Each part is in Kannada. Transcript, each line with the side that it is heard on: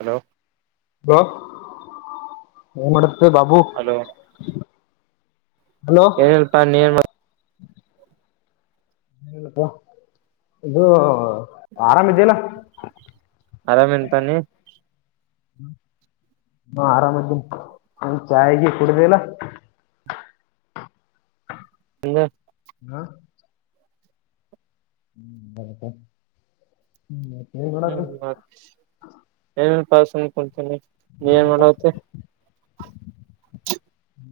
right: ಹಲೋ
left: ಹಲೋ ಮಾಡ ಹ ಬಾಬೂ
right: ಹಲೋ
left: ಹಲೋ
right: ಏನಲ್ಪಾ ನೀನ್
left: ನಪ್ಪ ಇದು ಆರಾಮ ಇದೀಯಲ್
right: ಆರಾಮ ಎನಪಾ ನೀ
left: ಹಾ ಆರಾಮದ ಚಾಯಗಿ ಕುಡುದಿಲ್ಲೊ
right: ಇನ್
left: ಹಾ [unintelligible]
right: ಹ್ಮ್ ಮ ಏನ ಇಲ್ಲಾ ಪಾ ಸುಮನ್ ಕೊತನಿ ನೀ ಮಾಡುತ್ತ [unintelligible]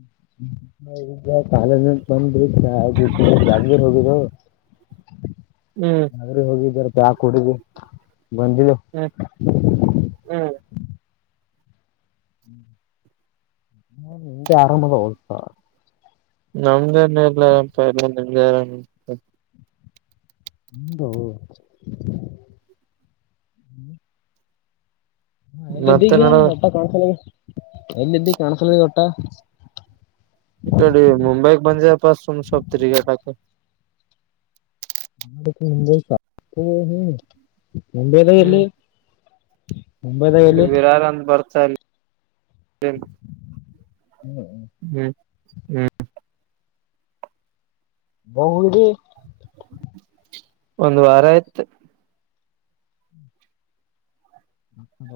left: ಗ ಕಾಲೇಜ್ ಬಂದ
right: ಹ್ಮ್
left: [unintelligible] ಹೋಗಿದ್ದಾರಪ ಯಾ ಕುಡಿದ ಬಂದಿ [unintelligible]
right: ಹ್ಮ್ ಹ್ಮ್
left: ನಿಂದ ಆರಾಮ ದೋಸ್ತ
right: ನಮ್ದನೆೆ ಎಲ್ಲರ ಪ ನಿಮ್ದರ
left: ಹಂದುಮ ಹಾ ಎಲ್ಲ
right: ಮತ್ತೆ
left: ಇದ್ದೀಗ
right: ನೋಡ
left: ಅಪ್ಪ ಕಾಣಸಲ ಎಲ್ಲಿದ್ದಿ ಕಾಣಸಲ್ ಗಟ್ಟ
right: ಇ ಕಡೆ ಮುಂಂಬೈ ಬಂದಿದೆ ಪಾಸಮ ಸೊಪ ತರಿಗಟಕೆ
left: ಮುಂಬೈ ಮುಂಬೈದ
right: ಹ್ಮ್
left: ಎಲ್ಲಿ ಮುಂಬೈದಾಗ
right: ಇಲ್ಲಿ
left: ಎಲ್ಲಿ
right: ವಿರಾರ ಅಂದ ಬರ್ತಾ ಇಲ್ಲಿ ಹ್ಮ್ ಹ್ಮ್ ಹ್ಮ್
left: ಬಂಗಡಿ
right: ಒಂದು ವಾರ ಆಯ್ತು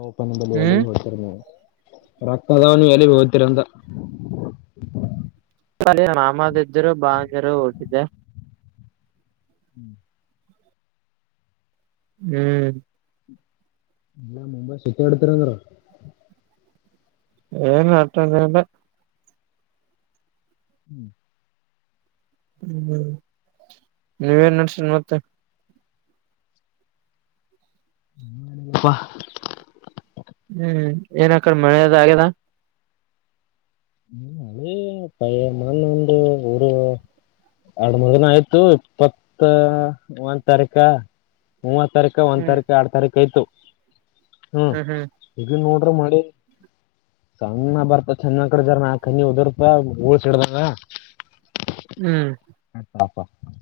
left: ಓಪನ್ಲ್ಲಿ ಎಳ
right: ಹ್ಮ್
left: ಹೋಗಡ್ತಾರೆ ನೀವು ರೊಕ್ಕ ಅದಾವ ನೀ ಎಲ್ಲಿ ಹೋಗತೀರಂತ
right: ಮಾಮದಿದ್ದರು ಬಾ ಅಂದರು ಊಟಿದ್ದೆ
left: ಹ್ಮ್
right: ಹ್ಮ್
left: ಇಲ್ಲ ಮುಂಬಾ ಸುತಿ ಎತರಂಗರ
right: ಏನ್ ಅತನಲ್ಲ
left: ಹ್ಮ್
right: ಹ್ಮ್ ನೀವೇನ್ ನಡ್ಸನ್ ಮತ್ತೆ
left: ಹ್ಮಪ್ಪಾ
right: ಹ್ಮ್ ಏನಕಡೆ ಮಳೆದ ಆಗ್ಯದ
left: ಹ್ಮ ಅದೇ ಪಯ ಮ ಉಂದು ಎರಡ್ ಮೂರ್ ದಿನ ಆಯ್ತು ಇಪ್ಪತ್ತ ಮೂಂದ ತಾರೀಕ ಮೂವತ್ ತಾರಕ ಒಂದ
right: ಹ್ಮ್
left: ತಾರೀಕ ಆರ ತಾರೀಕ ಆಯತು ಹ್ಮ
right: ಹ್ಮ್ ಹ್ಮ್
left: ಈಗ ನೋಡ್ರಿ ಮಾಡಿ ಸಣ್ಣ ಬರ್ತ ಚೆನ್ನಾಗಿ ದಾರ ನಾಕ್ಣಿ ಓದರ್ತ ಓಳ್ಸಡ್ದ
right: ಹ್ಮ್
left: ಹತ ಹ್ಮ್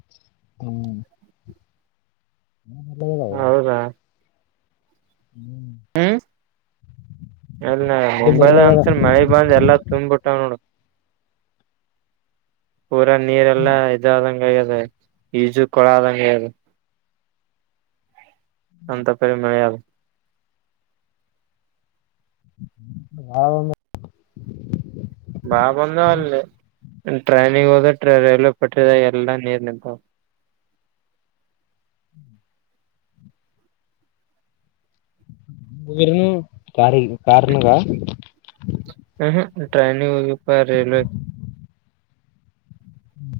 left: ಮಳಿ
right: ಹೌದಾ
left: ಹ್
right: ಅಲ್ಲ ಮುಂಬೈದ ಅಂತ್ರ ಮಳಿ ಬಂದ್ ಎಲ್ಲಾ ತುಂಬ್ಬಿಟ್ಟಾವ್ ನೋಡು ಪೂರ ನೀರೆಲ್ಲಾ ಇದ ಆದಂಗ ಇದೆ ಈಜು ಕೊಳ ಆದಂಗಗೆ ಇದೆ ಅಂತ ಪರಿ ಮಳಗ
left: ಹ
right: ಬಾ ಬಂದ ಅಲ್ಲಲ್ಲಿ ಟ್ರೈನಿಗೆ ಹೋದ ರೈಲ್ವೆ ಪಟ್ಟಿದ ಎಲ್ಲಾ ನೀರ್ ನಿಂತಾವ
left: [inaudible] ಕ ಕಾರಣ
right: ಟ್ರೈನ್ ಪ ರೇಲ್ವೆೇ
left: ಹ್ಮ್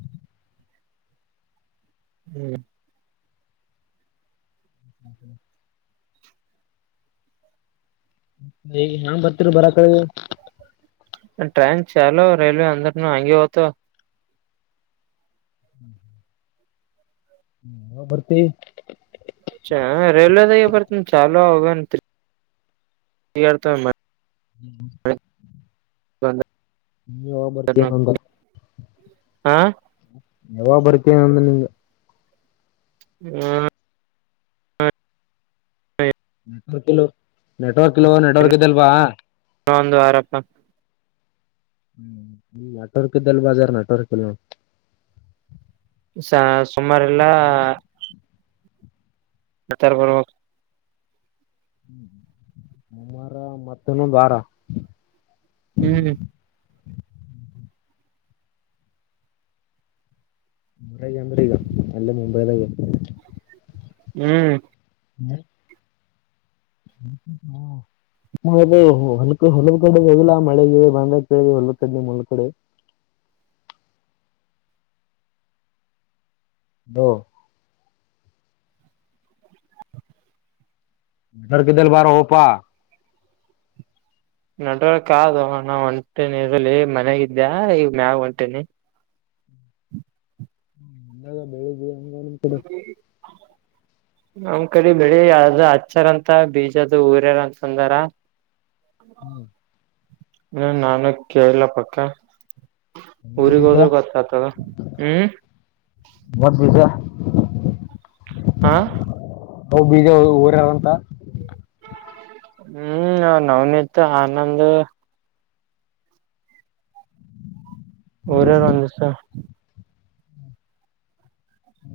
right: ಹ್ಮ್
left: ಹ್ ಹೇಗ ನಾಂಗ್ ಬರ್ತರ ಬರ ಕಡೆ
right: ಟ್ರೈನ್ ಚಾಲೋ ರೈಲ್ವೆ ಅಂದ್ರ ನ ಅಂಗೆತ
left: ಹ್ಮ್ ಹ್ಮ ಬರ್ತಿ
right: ಚ ರೈಲು ಪತ ಚಾಲೋ ಆಗ ಮಾಡ
left: ಹ್ಮ ನೀ ಯ ಬರ್ತ
right: ಬಂದ್ರನು
left: ನಂದ
right: ಹಾ
left: ಯಾಗ ಬರ್ತೀನ ಅಂದ ನಿಂಗ
right: ಹ್ಮ
left: ನೆಟ್ವರ್ಕ್ ಇಲ್ ನೆಟ್ವರ್ಕ್ ಇಲ್ ನೆಟ್ವರ್ಕ್ ಇದದೆಲ್ವಾ
right: ನೊಂದುವಾರಪ್ಪ
left: ಹ್ಮ್ಮ ನಟೋರ್ಕದಲ್ ಬಾಜಾರ್ ನಟೋರ್ಕಲ್ಲ
right: ಸುಮಾರಲ್ಲಾ ನತ್ತಾರ ಬರುವ
left: ಮುಮ್ಮಾರ ಮತ್ತನ್ನು ಬಾರ
right: ಹ್ಮ್
left: ನರಐರಗ ನಲ್ಲ ಮುಬೈದ
right: ಹ್ಮ್
left: ಹ ಹ ಹ್ಮ ದು ಹೊಲ್ ಹೊಲ ಕಡೆ ಹೋಗಿಲ್ಲಾ ಮಳೆಗ ಬಂದತ ಹೊಲ್ ಕಡ್ ನಿ ಮುಲ್ ಕಡೆ [unintelligible] ಹ ಮಟರ್ಕ್ಕೆ ದಲ ಬಾರ ಹ ಪಾ
right: ನಡವರ್ಕ್ದು ನಣಾ ಹೊಂಟೀನಿ ಇರಲಿ ಮನೆಗಿದ್ದ್ಯ ಈಗ ಮ್ಯಾಗ ಹೊಂಟನಿ
left: ಇಗ ಬೆಳಿದವಿ ಹಂಗ ನಿಮ್ ಕಡೆ
right: ನಮ್ ಕಡೆ ಬೆಳಿ ಅದು ಹಚ್ಚಾರ ಅಂತ ಬೀಜದದು ಊರ್ಯಾರ ಅಂತ ಅಂದಾರ
left: ಹ್ಮ್
right: ನ ನಾನ ಕಲ್ಲ ಪಕ್ಕಾ
left: ಮೂವತ್
right: ಊರಿಗೆಗ್
left: ಬೀಜ
right: ಹೋದ್ರ ಗೊತ್ತ ಆತದ ಹ್ಮ್
left: ಮೂವತ್ [unintelligible]
right: ಹಾ
left: ಹ ಬೀಜ ಊರಂತ
right: ಹ್ಮ್ ನವ್ನ ಇತ್ತು ಆನಂದ ರ ನಂದಸ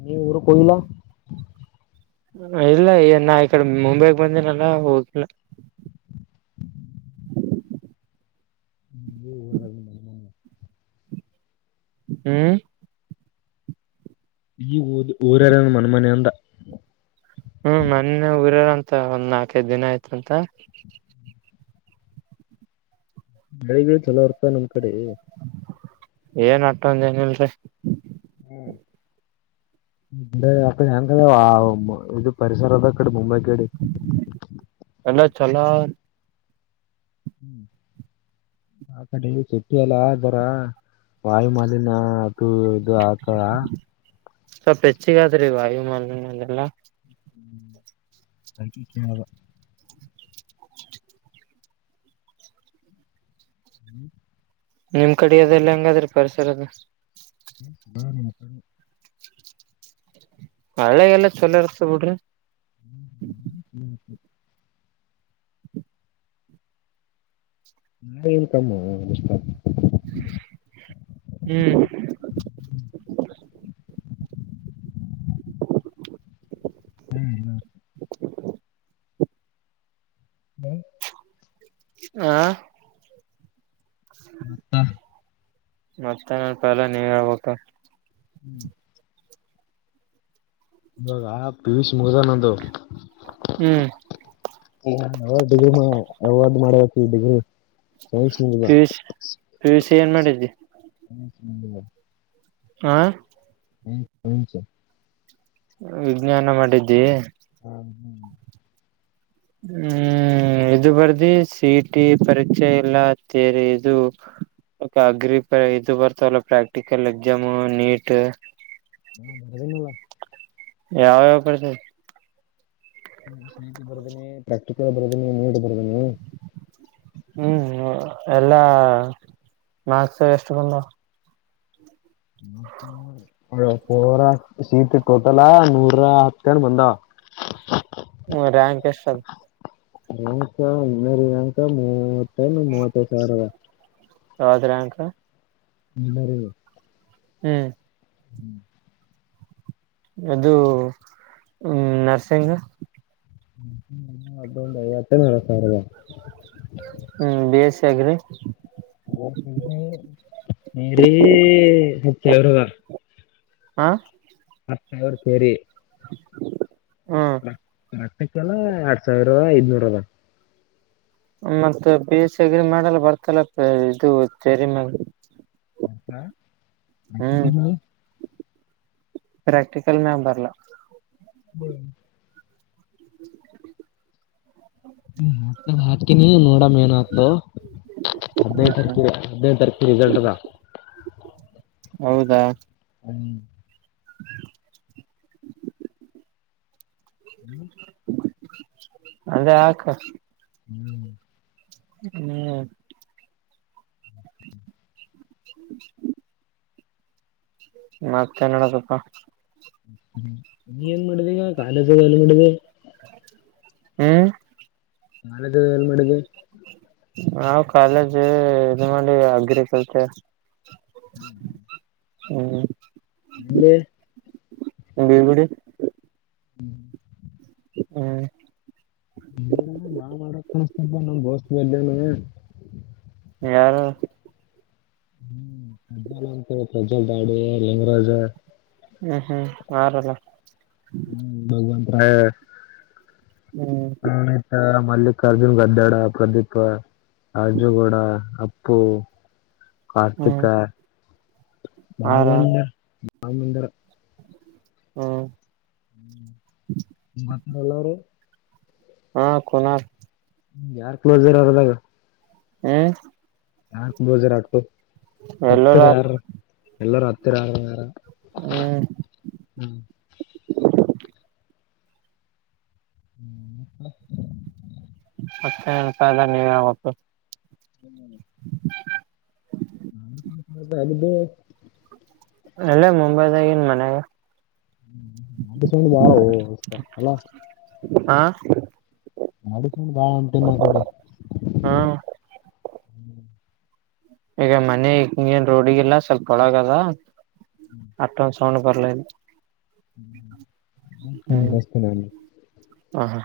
left: ನೀ ಊ ಕಯಲಾ
right: ಇಲ್ಲ ನಾ ಈ ಕಡೆ ಮುಂಬೈಗ ಬಂದ ನಲ್ಲ ಹೋಗಿಲ್ಲ
left: ಹ್ಮ್ ಹ್ಮ ಹರ
right: ಹ್ಮ್
left: ಈ ಊದ ಊರಾರ ಮನ್ಮನೆ ಅಂತ
right: ಹ್ಮ್ ಮನ್ನ ಊರಾರಂತ ಒಂದ್ ನಾಲ್ಕದ್ ದಿನ ಆಯ್ತಂತ
left: ಬೆಳಿಗಳ ಚಲೋ ಬರ್ತ ನಮ್ ಕಡೆ
right: ಏನ್ ಅಟ್ಟೊಂದ ಏನಿಲ್ರಿ
left: ಹ್ಮ್ ಅ ಹೆ ಇದು ಪರಿಸರ ಅದ ಕಡೆ ಮುಂಬೈ ಕಡೆ [unintelligible]
right: ಎಲ್ಲ ಚಲ
left: ಹ್ಮ್ ಆಕಡೆ ಸಿಟ್ಟಿ ಎಲ್ಲರ ವಾಯು ಮಾಲನ್ಯ ಅದು. ದು ಆತಾ.
right: ಸ್ವಲ್ಪ ಹೆಚ್ಚಿಗಾದ್ರೀ ವಾಯುಮಾನಯ ಅದೆಲ್ಲಾ.
left: ಹ್ಮ ಬಕಿ ಕೇಳಾವ [inaudible]
right: [unintelligible]
left: ಹ್ಮ್ [inaudible]
right: ನಿಮ್ ಕಡೆ ಅದೆಲ್ಲ ಹೆಂಗಾದ್ರಿ ಪರಿಸರದ.
left: ಹ್ಮ ಬ ನತ [inaudible]
right: ಒಳ್ಳೆೆಗೆಲ್ಲ ಚಲೋ ಇರ್ಕ್ತ ಬಿಡ್ರಿ.
left: ಹ್ಮ್ ಹ್ಮ್ ಸ [inaudible] ನ ಏನ್ ಕಮ್ಮಷ್ಟ [inaudible]
right: ಹ್ಮ್. [inaudible]
left: [unintelligible]
right: [inaudible]
left: ಹ್ಮ [inaudible]
right: ಹ
left: ಮತ್ತ
right: ಮತ್ತೆ [unintelligible] ನೀವ್ ಹೇಳ್ಬೇಕು.
left: ಹ್ಮ್ [inaudible] ಇವಾಗ ಪಿ ಯು ಸ್ ಮುಗುದದ್ ನಂದು.
right: ಹ್ಮ್.
left: [unintelligible] ಡಿಗ್ರಿ [unintelligible] ಮಾಡಬೇಕ್ ಇ degree science
right: P U C P
left: [unintelligible]
right: U ಏನ್ ಮಾಡಿದಿ.
left: ಹ [inaudible]
right: ಹ
left: [unintelligible]
right: ಹು ವಿಜ್ಞಾನ ಮಾಡಿದ್ದಿ.
left: ಹ್ಮ್
right: ಹ್ಮ ಹ್ಮ ಇದು ಬರ್ದಿ ಸಿ ಟಿ ಪರೀಕ್ಷೆ ಎಲ್ಲ ತೇರಿ ಇದು. ಒ ಅಗ್ರಿ ಪ ಇದು ಬರ್ತವಲ್ಲ ಪ್ರಾಕ್ಟಿಕಲ್ ಎಗ್ಜಾಮು ನೀಟು.
left: ಅದೇ ನಿಲ್ಲ
right: ಯಾವ್ ಯಾವ್ ಬರ್ತವೆ.
left: ಸಿ ಟಿ ಬರ್ದೀನಿ ಪ್ರಾಕ್ಟಿಕಲ್ ಬರ್ದೀನಿ ನೀಟ್ ಬರ್ದನಿ.
right: ಹ್ಮ್ ಎಲ್ಲಾ ಮಾರ್ಕ್ಸ್ ಎಷ್ಟ ಬಂದ.
left: [unintelligible] ಪೋರ ಸಿಇಟಿ ಟೋಟಲಾ ನೂರ ಹತ್ತೆನ್ ಬಂದಾವ.
right: ಹ್ಮ ರಾಂಕ್ ಎಷ್ಟ್ ಅದ.
left: ದಿನಕ [unintelligible] ಮೂವತ್ತೈದ್ ಮೂವತ್ತೈದು ಸಾವಿರದ.
right: ಯೌದ್ರಂಕ.
left: ಇಲ್ಲ ರೀ
right: ಹ್ಮ್.
left: ಹ್ಮ್
right: ಅದು ನರ್ಸಿಂಗ.
left: ಅದೊಂದ್ ಐವತ್ ರಿಂದ ನಲ್ವತ್ ಸಾವ್ರದ.
right: ಹ್ಮ್ ಬಿ ಎ ಸ್ಸಿ ಆಗ್ರಿ.
left: [unintelligible] [unintelligible]
right: ಹಾ.
left: [unintelligible] ಅವರ್ ಸೇರಿ.
right: ಹ್ಮ್
left: [unintelligible] ಎರಡ್ ಸಾವ್ರ ಇನ್ನೂರದ.
right: ಮತ್ತ ಪ ಎಸ್ ಸಿ ಅಗ್ರಿ ಮಾಡಲ್ಲ ಬರ್ತಲ್ಲ ಇದು ಸರಿ
left: [inaudible]
right: ಪ್ರಾಕ್ಟಿಕಲ್ ಮ್ಯಮ್ ಬರ್ಲ
left: ಹ್ಮ್
right: [inaudible]
left: ಮತ್ ಹಾಕ್ತಿನಿ ನೋಡಾಮೇನ್ ದೊ ಹದಿನೈ ದ್
right: ಹ್ಮ್
left: ತರಿಕ್
right: ಹ್ಮ್
left: ಹದಿನೈದು ತಾರೀಕು ರಿಸಲ್ಟ್ ಅದ.
right: ಹೌದಾ
left: ಹ್ಮ
right: [inaudible]
left: ಹ್ಮ್
right: ಅದೆ ಆಕ
left: ಹ್ಮ್
right: ಹ್ಮ್ [inaudible] ಮ ಕನ್ನಡ ಸ್ವಪ
left: ನೀ ಏನ್ ಮಾಡಿದೆ ಈಗ ಕಾಲೇಜಗಲ್ಲಿ ಮಾಡಿದೆ
right: ಹ್ಮ್
left: ನಾಳೆದ ಎಲ್ ಮಾಡಡಗೆ
right: ನಾವ್ ಕಾಲೇಜ ಇದು ಮಾಡಿ ಅಗ್ರಿಕಲ್ತೆ
left: ಹ್ಮ್ ಹ್ಮ್
right: ಹ್ಮ
left: ನಿ
right: ಬೀಳ್ಗಡಿ
left: ಹ್ಮ್
right: ಹ್ಮ
left: ನೀ ಬಾ ಮಾಡಕ್ ಕಾಣಿಸಸ್ತಲ್ಪ ನನ್ ಬೋಸ್ ಬಲ್ಲನು
right: ಯಾರು
left: ಹ್ಮ ಪ್ರಜಂತ ಪ್ರಜವಲ್ ದಾಡ ಲಿಂಗರಾಜ
right: ಹ್ಮ್ ಹ್ಮ್ ಆರಲ್ಲ
left: ಹ್ಮ್ ಭಗವಂತ ರಾಯ
right: ಹ್ಮ್
left: ಪನಿತ ಮಲ್ಲಿಕಾರ್ಜುನ್ ಗದ್ದಡ ಪ್ರದೀಪ ಅರ್ಜುಗೌಡ ಉಪ್ಪು ಕಾರ್ತಿಕ
right: ಹ್ಮ್ ಆರ
left: ಬಲ್ವಣ್ಣ ಆಮಂದಿರ
right: ಹ್ಮ
left: ಹ್ಮ ಮಾತ್ರಳ್ಳವರು
right: ಹಾ ಕುನ
left: ಯಾರ್ ಕ್ಲೋಸ್ ಇರ್ರದಾಗ
right: ಹ್ಮ್
left: ಯಾರ್ ಬೋಜಾರ ಆಕ್ು
right: ಎಲ್ಲರ
left: ಹತ್ತಿರ ಯಾರ ಎಲ್ಲಾರ ಹತ್ತಿರ ಯಾರ ಯಾರ
right: ಹ್ಮ್
left: ಹ್ಮ್
right: ಮತ್ತೆ ಹಳ್ಂತ ಎಲ್ಲ ನೀವ ಆಾಗತ್ತು
left: ಹ [inaudible]
right: ಅಲ್ಲೇ ಮುಂಬೈದ ನ್ ಮನ್ಗ
left: ವ ಅಲ್ಲ
right: ಹಾ
left: ನಾಡ ಚೊಂಡು ಬಾಳ ಉಂಟೇ ನ ಕಡೆ
right: ಹಾ ಈಗ ಮನೆ ಮೇನ್ ರೋಡಿಗಿಲ್ಲ ಸ್ವಲ್ಪ ಒಳಗದ ಅತ್ತೊಸ್ ಸೌಂಡ್ ಬರ್ಲಾಗ್ಯದ
left: ಬಸ್ತ ನ [unintelligible]
right: ಹಾ ಹಾ